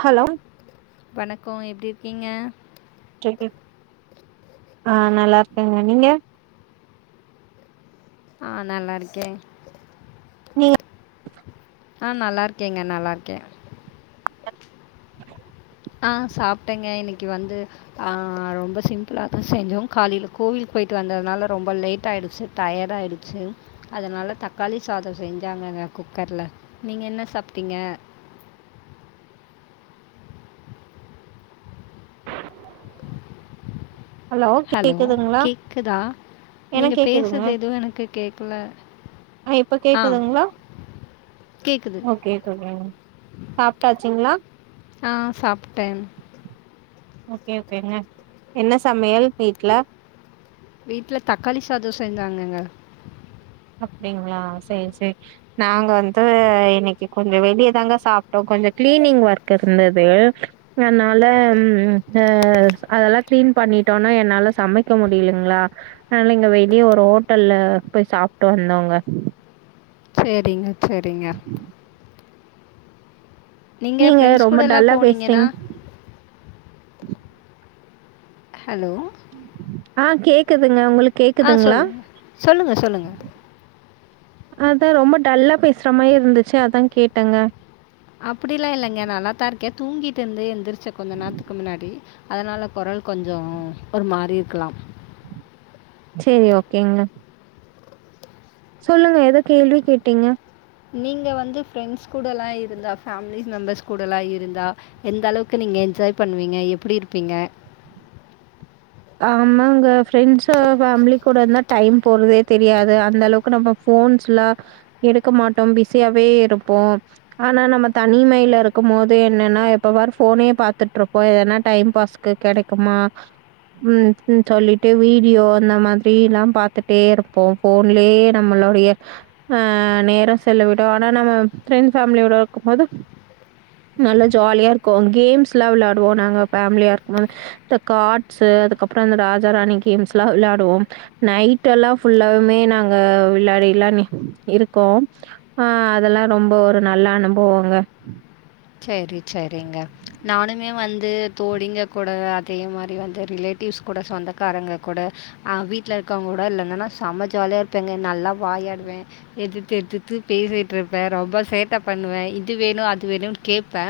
Hello வணக்கோ எப்டி இரு கீங்க கேக்குது ஆஹ் நல்லா இருக்கேங்க நீங்க ஆஹ் நல்லா இருக்கே நீங்க ஆஹ் நல்லா இருக்கேங்க நல்லா இருக்கே ஆஹ் சாப்பிட்டேங்க இன்னைக்கி வந்து ஆ ரொம்ப சிம்பிளாதா செஞ்சோ காலைல கோவிலுக்கு போயிட்டு வந்ததுனால ரொம்ப லேட் ஆயிடுச்சு டயர்டு ஆயிடுச்சு அதனால தக்காளி சாதோ செஞ்சாங்கங்க குக்கர்ல நீங்க என்ன சாப்ட்டீங்க ஹலோ கேக்குதுங்களா எனக்கு நீங்கள் கேக்குதுங்க பேசுறது எதுவும் எனக்கு கேட்கல ஆ இப்ப கேக்குதுங்களா கேட்குது ஓகே தோழி சாப்ட்டாச்சுங்களா ஆஹ் சாப்ட்டே ஓகே ஓகேங்க என்ன சமையல் வீட்ல வீட்ல தக்காளி சாதோ செஞ்சாங்கங்க அப்டிங்களா சேரி சேரி நாங்க வந்து இன்னைக்கி கொஞ்சோ வெளியதாங்க சாப்ட்டோ கொஞ்ச கிளீனிங் ஒர்க் இருந்தது அதனால அது அதெல்லா கிளீன் பண்ணிட்டோனா என்னால சமைக்க முடியலங்களா அதனால இங்க வெளிய ஒரு ஓட்டல்ல போய் சாப் ட்டு வந்தோங்க சேரிங்க சரிங்க நீங்கள் நீங்க ஃப்ரெண்ட்ஸ் ரொம்ப கூடலாம் டல்லா பேசுறீங் போனீங்கன்னா [inaudible] ஹலோ ஆஹ் கேக்குதுங்க உங்களுக் ஆஹ் சொல்லுங்க சொல்லுங்க சொல்லுங்க அதா ரொம்ப டல்லா பேசுற மாரி இருந்துச்சு அதா கேட்டேங்க அப்படியெல்லா இல்லங்க நல்லாத்தா இருக் கே தூங்கிட்டு இருந்து எந்திரு ச்ச கொஞ்ச நேரத்துக்கு முன்னாடி அதனால கொரல் கொஞ்சோ ஒரு மாரி இருக்கலா சேரி ஓகேங்க சொல்லுங்க ஏதோ கேள்வி கேட்டீங்க நீங்க வந்து ஃப்ரெண்ட்ஸ் கூடலா இருந்தா ஃபேமிலிஸ் மெம்பர்ஸ் கூடலா இருந்தா எந்த அளவுக்கு நீங்க என்ஜாய் பண்ணுவீங்க எப்பிடி இருப்பீங்க ஆமாங்க ஃப்ரெண்ட்ஸ் ஃபேமிலி கூட இருந்தா டைம் போறதே தெரியாது அந்த அளவுக்கு நம்ம ஃபோன்ஸ்லா எடுக்க மாட்டோ பிஸியாவே இருப்போ ஆனா நம்ம தனிமையில இருக்கும் போது என்னன்னா எப்ப பாரு ஃபோனே பாத்துட்ருப்போ எதுனா டைம் பாஸ்க்கு கெடைக்குமா ம் ம் சொல்லிட்டு வீடியோ அந்த மாதிரி எல்லா பாத்துட்டே இருப்போ ஃபோன்லயே நம்மளுடைய அஹ் நேரோ செலவிடுவோ ஆனா நம்ம ஃபிரெண்ட் ஃபேமிலியோட இருக்கும் போது நல்லா ஜாலியா இருக்கு கேம்ஸ்லா வெளையாடுவோ நாங்க ஃபேமிலியா இருக்கும் போது இந்த கார் ட்ஸு அதுக்கப்றோ இந்த ராஜா ராணி கேம்ஸ்லா வெளையாடுவோ நைட் எல்லாம் ஃபுல்லாவுமே நாங்க விளையாடி எல்லா இருக்கோம் ஆஹ் அதெல்லா ரொம்ப ஒரு நல்ல அனுபவம்ங்க சரி சரிங்க நானுமே வந்து தோழிங்க கூட அதே மாரி வந்து ரிலேட்டிவ்ஸ் கூட சொந்தக்காரங்க கூட ஆ வீட்ல இருக்கவங்க கூட இல்லனன்னா செம ஜாலியா இருப்பேங்க நல்லா வாயாடுவே எதுத்து எதுத்து பேசிட்டு இருப்பே ரொம்ப சேட்ட பண்ணுவே இது வேணு அது வேணுன்னு கேப்பே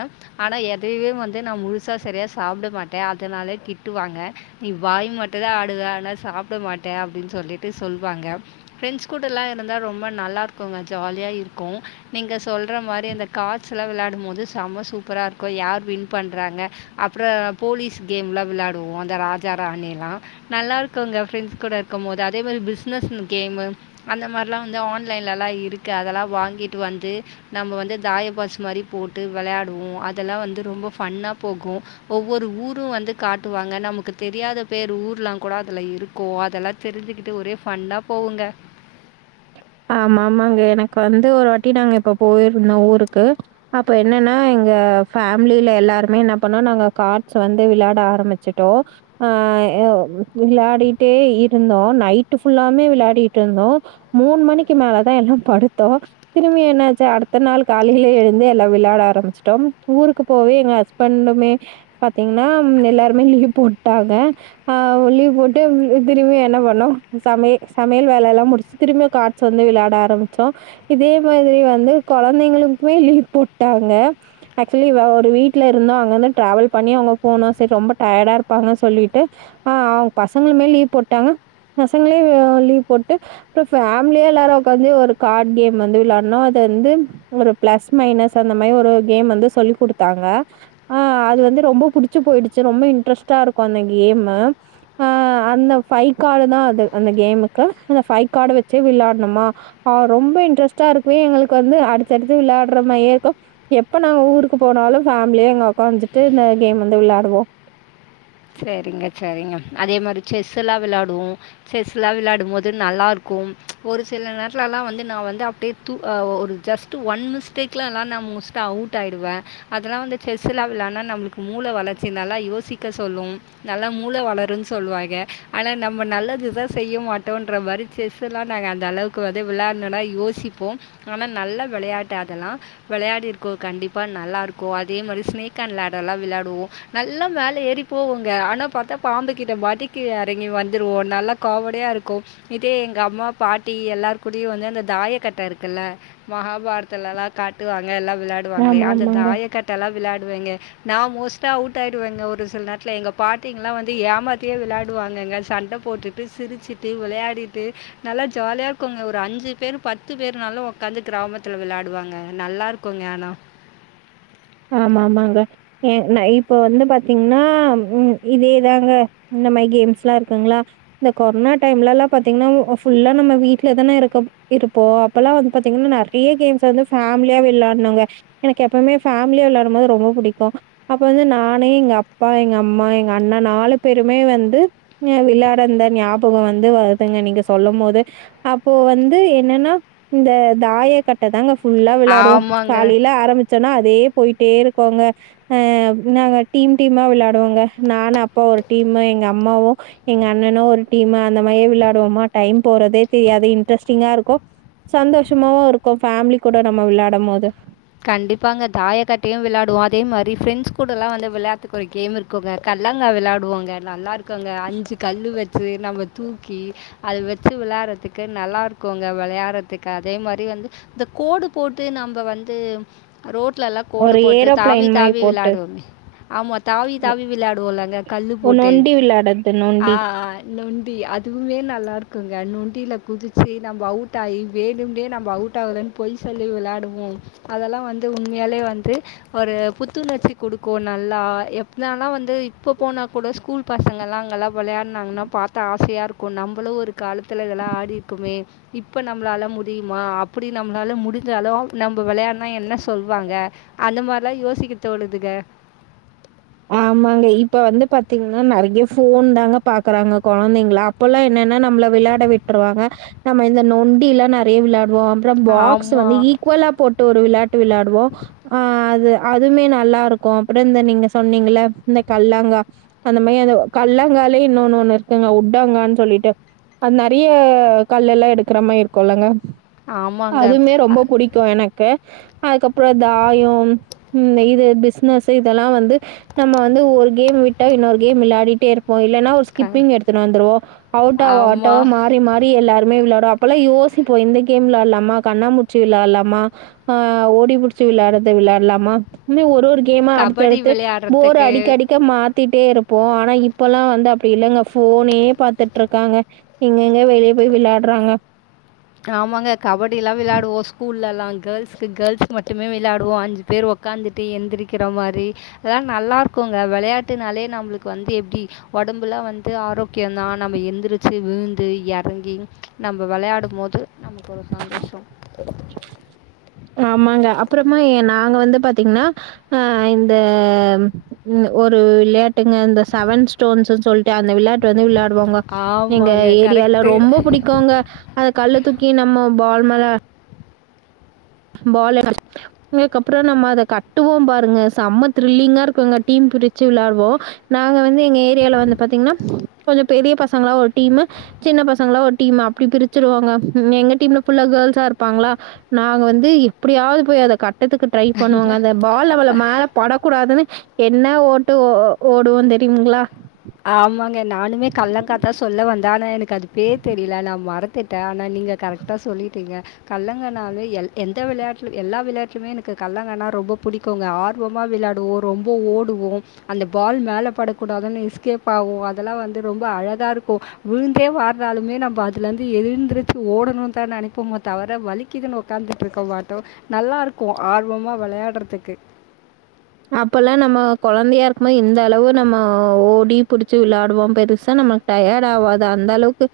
ஆனா எதையுவே வந்து நா முழுசா சரியா சாப்ட மாட்டே அதனாலயே திட்டுவாங்க நீ வாய் மட்டுதா ஆடுவே ஆனா சாப்ட மாட்டே அப்டின்னு சொல்லிட்டு சொல்லுவாங்க ஃப்ரெண்ட்ஸ் கூடலா இருந்தா ரொம்ப நல்லாருக்குங்க ஜாலியா இருக்கு நீங்க சொல்ற மாரி அந்த கார்ட்ஸல்லா வெளையாடும் போது செம சூப்பரா இருக்கு யார் வின் பண்றாங்க அப்றோ போலீஸ் கேம்லா விளையாடுவோ அந்த ராஜா ராணியெல்லா நல்லா இருக்குங்க ஃப்ரெண்ட்ஸ் கூட இருக்கும் போது அதே மாரி பிஸ்னஸ்னு கேமு அந்த மாரிலா வந்து ஆன்லைன்லலா இருக்கு அதெல்லா வாங்கிட்டு வந்து நம்ம வந்து தாயபாஸ் மாரி போட் டு வெளையாடுவோ அதெல்லா வந்து ரொம்ப ஃபன்னா போகு ஒவ்வொரு ஊரு வந்து காட்டுவாங்க நமக்கு தெரியாத பேர் ஊர்லா கூட அதுல இருக்கு அதெல்லா தெரிஞ்சுக்கிட்டு ஒரே ஃபன்னா போவுங்க ஆமாமாங்க எனக்கு வந்து ஒரு வாட்டி நாங்க இப்ப போயிருந்தோ ஊருக்கு அப்ப என்னன்னா எங்க ஃபேமிலில எல்லாருமே என்ன பண்ணோ நாங்க கார்ட்ஸ் வந்து விளையாட ஆரம்பிச்சிட்டோ ஆஹ் அ விளையாடிட்டே இருந்தோ நைட் ஃபுல்லாமே விளையாடிட்டு இருந்தோ மூ ணு மணிக்கு மேலதா எல்லா படுத்தோ திரும்பி என்னாச்சு அடுத்த நாள் காலையில எழுந்து எல்லா விளையாட ஆரம்பிச்சுட்டோ ஊருக்கு போவே எங்க ஹஸ்பண்டுமே பாத்தீங்கன்னா எல்லாருமே லீவ் போட்டாங்க ஆ லீவ் போட்டு திரும்பி என்ன பண்ணோ சமைய சமையல் வேலைலா முடிச்சு திரும்பயி கா ர்ட்ஸ் வந்து விளையாட ஆரம்பிச்சோ இதே மாதிரி வந்து கொழந்தைங்களுக்குமே லீவ் போட்டாங்க ஆக்சுவலி ஒரு வீட்ல இருந்தோ அங்க இருந்து டிராவல் பண்ணி அவங்க போகணு சரி ரொம்ப டயர்டா இருப்பாங்க சொல்லிட்டு ஆ அவங் பசங்களுமே லீவ் போட்டாங்க பசங்களு லீவ் போட்டு அப்றோ ஃபே மிலியே எல்லாரு உக்காந்து ஒரு கார்டு கேம் வந்து விளையாடுனோ அது வந்து ஒரு பிளஸ் மைனஸ் அந்த மாரி ஒரு கேம் வந்து சொல்லிக் குடுத்தாங்க ஆ அது வந்து ரொம்ப புடிச்சு போயிடுச்சு ரொம்ப இன்ட்ரெஸ்ட்டா இருக்கு அந்த கேமு ஆ அந்த ஃபைவ் கார்டுதா அது அந்த கேமுக்கு அந்த ஃபைவ் கார்ட வச் சு விளையாடுணுமா ஆ ரொம்ப இன்ட்ரெஸ்ட்டா இருக்கு எங்களுக்கு வந்து அடுத்தடுத்து விளையாடுற மாரியே இருக்கு எப்ப நாங்க ஊருக்கு போனாலு ஃபேமிலியே அங்க உக்காந்துட்டு இந்த கேம் வந்து விளையாடுவோ சரிங்க சரிங்க அதே மாரி செஸ் எல்லா விளையாடுவோ செஸ் எல்லா விளையாடும் போது நல்லா இருக்கும் ஒரு சில நேரத்துலல்லா வந்து நா வந்து அப்டியே தூ ஆ ஒரு ஜஸ்ட் ஒன் மிஸ்டேக்லல்லா நா மோஸ்டா அவுட் ஆயிடுவே அதெல்லா வந்து செஸ் எல்லா விளையாண்டா நம்மளுக்கு மூளை வளர்ச்சி நல்லா யோசிக்க சொல்லு நல்லா மூளை வளருன்னு சொல்லுவாங்க ஆனா நம்ம நல்லதுதா செய்ய மாட்டோன்ற மாரி செஸ்லா நாங்க அந்த அளவுக்கு வந்து விளையாடுனுன்னா யோசிப்போ ஆனா நல்ல விளையாட்டு அதெல்லா விளையாடிருக்கோ கண்டிப்பா நல்லாருக்கு அதே மாரி சினேக் அண்ட் லாடர்லா விளையாடுவோ நல்லா மேல ஏறி போவோங்க ஆனா பாத்தா பாம்பு கிட்ட மாட்டி கீழ எறங்கி வந்துருவோ நல்லா காமெடியா இருக்கு இதே எங்க அம்மா பாட்டி எல்லார்கூடயு வந்து அந்த தாயக்கட்ட இருக்குல மகாபாரதத்துலலா காட்டுவா ங்க எல்லா விளையாடுவாங்களே அந்த ஆமாமாங்க. தாய கட்டலா விளையாடு வேங்க நா மோஸ்ட்டா அவுட் ஆயிடுவேங்க ஒரு சில நேரத் துல எங்க பாட்டிங்கல்லா வந்து ஏமாத்தியே விளையாடுவாங்கங்க சண்ட போட்டுட்டு சிரிச்சுட்டு விளையாடிட்டு நல்லா ஜாலியா இருக்குங்க ஒரு அஞ்சு பேரு பத்து பேருனாலு உக்காந்து கிராமத்துல விளையாடுவாங்க நல்லா இருக்குங்க ஆனா ஆமா ஆமாங்க எ நா இப்ப வந்து பாத்தீங்கன்னா உ இதேதாங்க இந்த மாரி கேம்ஸ்லா இருக்குங்களா இந்த கொரோனா டைம்ல எல்லாம் பாத்தீங்கன்னா ஃபுல்லா நம்ம வீட்லதானே இருக்க இருப்போ அப்பல்லா வந்து பாத்தீங்கன்னா நெறைய கேம்ஸ் வந்து ஃபேமிலியா விளையாடுனோங்க எனக்கு எப்பவுமே ஃபேமிலியா விளையாடும் போது ரொம்ப புடிக்கு அப்போ வந்து நானு எங்க அப்பா எங்க அம்மா எங்க அண்ண நாலு பேருமே வந்து ஆ விளையாட அந்த ஞாபகோ வந்து வருதுங்க நீங்க சொல்லும் போதே அப்போ வந்து என்னனா இந்த தாய கட்ட தாங்க ஃபுல்லா வெளையாடுவோ ஆமாங்க. காலைல ஆரம்பிச்சா அதே போயிட்டே இருக்கோங்க அஹ் நாங்க டீம் டீமா விளையாடுவோங்க நானு அப்பா ஒரு டீமு எங்க அம்மாவு எங்க அண்ணனு ஒரு டீமு அந்த மாரியே விளையாடுவோமா டைம் போறதே தெரியாது இன்ட்ரெஸ்ட்டிங்கா இருக்கு சந்தோஷமாவு இருக்கு ஃபேமிலி கூட நம்ம விளையாடும் போது கண்டிப்பாங்க தாயக்கட்டையு விளையாடுவோ அதே மாரி ஃப்ரெண்ட்ஸ் கூட எல்லாம் வந்து விளையாடுறத்துக்கு ஒரு கேம் இருக்குங்க கல்லாங்கா விளையாடுவோங்க நல்லா இருக்குங்க அஞ்சு கல்லு வச்சு நம்ம தூக்கி அத வச்சு விளையாடுறதுக்கு நல்லா இருக்குங்க விளையாடுறதுக்கு அதே மாரி வந்து இந்த கோடு போட்டு நம்ப வந் து ரோட் லல்லா கோடு ஒரு போட்டு தாவி ஏரோப்ளைன் மாரி தாவி போட்டு, விளையாடுவோமே ஆமா தாவி தாவி விளையாடுவோல்லங்க கல்லு ஒ போட்டு நொண்டி விளையாடுறது நொண்டி. ஆ ஆ நொண் டி அதுவுமே நல்லா இருக்குங்க நொண்டியில குதிச்சு நம்போ அவுட் ஆகி வேணும்னே நம்ப அவுட் ஆகலைன்னு பொய் சொல்லி விளையாடுவோ அதெல்லா வந்து உண்மையாலே வந்து ஒரு புத்துணர்ச்சி குடுக்கு நல்லா எப்பனாலா வந்து இப்போ போனா கூட ஸ்கூல் பசங்கல்லா அங்கெல்லா விளையாடுனாங்கன்னா பாத்தா ஆசையா இருக்கு நம்பளு ஒரு காலத்துல இதெல்லா ஆடியிருக்குமே இப்ப நம்மளால முடியுமா அப்பிடி நம்மளால முடிஞ்சாலு நம்போ வெளையான் டா என்ன சொல்வாங்க அந்த மாரிலா யோசிக்க தோணுதுங்க ஆமாங்க இப்ப வந்து பாத்தீங்கன்னா நெறைய ஃபோன்தாங்க பாக்குறாங்க கொழந்தைங்லா அப்பல்லா என்னன்னா நம்மள விளையாட விட்ருவாங்க நம்ம இந்த நொண்டி எல்லாம் நெறையா விளா டுவோ அப்றோ பாக்ஸ் ஆமா. வந்து ஈக்வலா போட் ஒரு விளாட்டு விளையாடுவோம் ஆஹ் அது அதுமே நல்லா இருக்கும் அப்புறம் இந்த நீங்க சொன்னீங்க இந்த கல்லாங்க் அந்த மாதிரி அந்த கல்லாங்காயாலயே இன்னொன்னு ஒண்ணு இருக்குங்க உட்டாங்கான்னு சொல்லிட்டு அது நிறைய கல்லெல்லாம் எடுக்கிற மாதிரி இருக்கும்ல்லங்க ஆமாங்க. அதுமே அ ரொம்ப புடிக்கும் எனக்கு அதுக்கப்புறம் தாயம் உம் இது பிஸ்னஸ் இதெல்லாம் வந்து நம்ம வந்து ஒரு கேம் விட்டா இன்னொரு கேம் விளையாடிட்டே இருப்போம் இல்லைன்னா ஒரு க ஸ்கிப்பிங் எடுத்துட்டு வந்துருவோம் அவுட்டாக ஆமா. அவுட்டாவ மாறி மாறி எல்லாருமே விளையா அப்போலாம் யோசிப்போம் இந்த கேம் விளையாடலாமா கண்ணாம்பூச்சி விளையாடலாமா ஆஹ் ஓடிபுடிச்சி விளையாடுறது விளையாடலாமா இந்த மாதிரி ஒரு ஒரு கேம்மா அடுத்து கபடி அடுத்து போர் விளையாடுறதுக்கு. அடிக்கடிக்க மா பாத்திட்டே இருப்போம் ஆனா இப்பல்லாம் வந்து அப்படி இல்லை இங்க போனே பாத்துட்டு இருக்காங்க எங்கங்க வெளியே போய் விளையாடுறாங்க ஆமாங்க கபடிய எல்லாம் விளையாடுவோம் ஸ்கூல்ல எல்லாம் கேர்ள்ஸ்க் கேர்ள்ஸ்க மட்டுமே விளையாடுவோம் அஞ்சு பேர் உக்காந்துட்டு எந்திரிக்கிற மாதிரி அதெல்லாம் நல்லா இருக்கும்ங்க விளையாட்டுனாலயே நம்மளுக்கு வந்து எப்படி உடம்புல்லாம் வந்து ஆரோக்கியம தான் நம்ம எந்திரிச்சு விழுந்து இறங்கி நம்ம விளையாடும் போது இது நமக்கு ஒரு சந்தோஷம் ஆமாங்க அப்புறமா நாங்க வந்து பாத்தீங்கன்னா அஹ் இந்த ஒரு விளையாட்டுங்க இந்த செவன் ஸ்டோன்ஸ் சொல்லிட்டு அந்த விளையாட்டு வந்து விளையாடுவாங்க எங்க ஆமாங்க. ஏரியால கரெக்ட்டு. ரொம்ப பிடிக்கும்ங்க அத கல்ல தூக்கி நம்ம பால் மரா [unintelligible] பால் அதுக்கப்புறம் நம்ம அத கட்டுவோம் பாருங்க செம திரில்லிங்கா இருக்கும்ங்க டீம் பிரிச்சு விளையாடுவோம் நாங்க வந்து எங்க ஏரியால வந்து பாத்தீங்கன்னா கொஞ்சம் பெரிய பசங்களா ஒரு டீம் சின்ன பசங்களா ஒரு டீம் அப்படி பிரிச்சிருவாங்க உம் எங்க டீம்ல ஃபுல்ல கேல்சா இருப்பாங்களா நாங்க வந்து எப்படியாவது போய் அத கட்ட படத்துக்கு ட்ரை பண்ணுவாங்க அந்த பால் அவ்ள மேல படக்கூடாதுன்னு என்ன ஓட்டு ஓ ஓடுவோம் தெரியுங்களா ஆமாங்க நானுமே கல்லங்கா தான் சொல்ல வந்தேன் ஆனா எனக்கு அது பேர் தெரியல நான் மறத்துட்டேன் ஆனா நீங்க கரெக்டா சொல்லிட்டீங்க கல்லங்கண்ணாவே எந்த விளையாட்டுல எல்லா விளையாட்டுிலயுமே எனக்கு கல்லங்கண்ணா ரொம்ப பிடிக்கும்ங்க ஆர்வமா விளையாடுவோம் ரொம்ப ஓடுவோம் அந்த பால் மேல படக்கூடாதுன்னு கேப்பாகும் அதெல்லாம் வந்து ரொம்ப அழகா இருக்கும் விழுந்தே வர்னாலுமே நம்ம அதுல இருந்து எழுந்திருச்சு ஓடணும்னு தான் நினைப்போமே தவிர வலிக்குதுன்னு உக்காந்துட்டு இருக்க மாட்டோம் நல்லா இருக்கும் ஆர்வமா விளையாடுறதுக்கு அப்பலாம் நம்ம குழந்தையா இருக்கும் போது இந்த அளவு நம்ம ஓடி புடிச்சு விளையாடுவோம் பெருசா நமக்கு டயர்ட் ஆவாது அந்த அளவுக்கு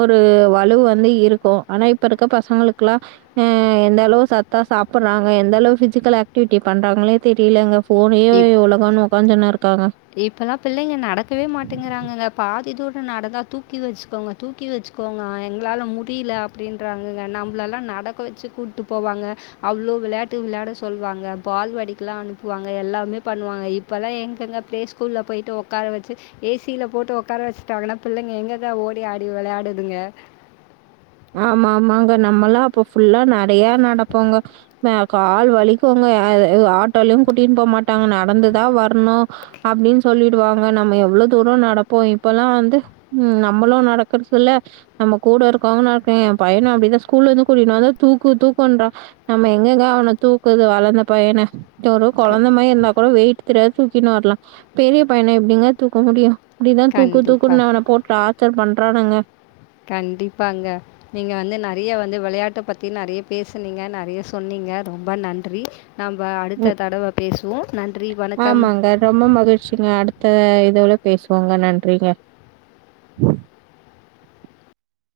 ஒரு வலு வந்து இருக்கும் ஆனா இப்ப இருக்க பசங்கலுக்கெல்லாம் ஆஹ் எந்த அளவு சத்தா சாப்பிடுறாங்க எந்த அளவு பிசிக்கல் ஆக்டிவிட்டி பண்றாங்களே தெரியலங்க ஃபோனயே உலகம்னு உட்காந்துன்னு இருக்காங்க இப்பல்லாம் பிள்ளைங்க நடக்கவே மாட்டேங்காங்க இந்த பா பாதித்தோடு நடந்தால் தூக்கி வச்சுக்கோங்க தூக்கி வச்சுக்கோங்க எங்களால் முடியல அப்படின்றாங்கங்க நம்மளெல்லாம் நடக்க வச்சு கூப்பிட்டு போவாங்க அவ்வளோ விளையாட்டு விளையாட சொல்லவாங்க பால் வாடிக்கெலாம் அனுப்புவாங்க எல்லாமே பண்ணுவாங்க இப்போல்லாம் எங்கெங்கே பிளே ஸ்கூல்ல போயிட்டு உடக்கார வச்சு ஏசியில போட்டு உட்கார வச்சுட்டாங்கன்னா பிள்ளைங்க எங்கதான் ஓடி ஆடி விளையாடுதுங்க ஆமா ஆமாங்க நம்மலாம் அப்ப ஃபுல்லா நிறையா நடப்போங்க கால் வலிக்கும்வங்க ஆட்டோலும் கூட்டிட்டுனு போக மாட்டாங்க நடந்துதா வரணும் அப்படின்னு சொல்லிடுவாங்க நம்ம எவ்வளோ தூரம் நடப்போம் இப்பல்லாம் வந்து நம்மளும் நடக்கறது இல்ல நம்ம கூட இருக்கவங்க என் பையன்அப்படிதான் ஸ்கூல்ல வந்து கூட்டிட்டு வந்தும் தூக்கு தூக்குன்றான் நம்ம எங்கெங்க ஆனும் தூக்குது வளர்ந்த பையனை இது ஒரு க கொழந்த மாதிரி இருந்தா கூட வெயிட் ஒன்னும் தெரியாது தூக்கின்னு வரலாம் பெரிய பையன எப்படிங்க தூக்க முடியும் அப்படிதான் தூக்கு கண்டிப்பாக தூக்குனு அவன போட்டு ஆ டாச்சர் பண்றானங்க கண்டிப்பாங்க நீங்க வந்து நிறைய வந்து விளையாட்ட பத்தி நிறைய பேசுனீங்க நிறைய சொன்னீங்க ரொம்ப நன்றி நம்ப அடுத்த தடவ பேசுவோம் நன்றி வணக்கம் இதவிட பேசுவோங்க நன்றிங்க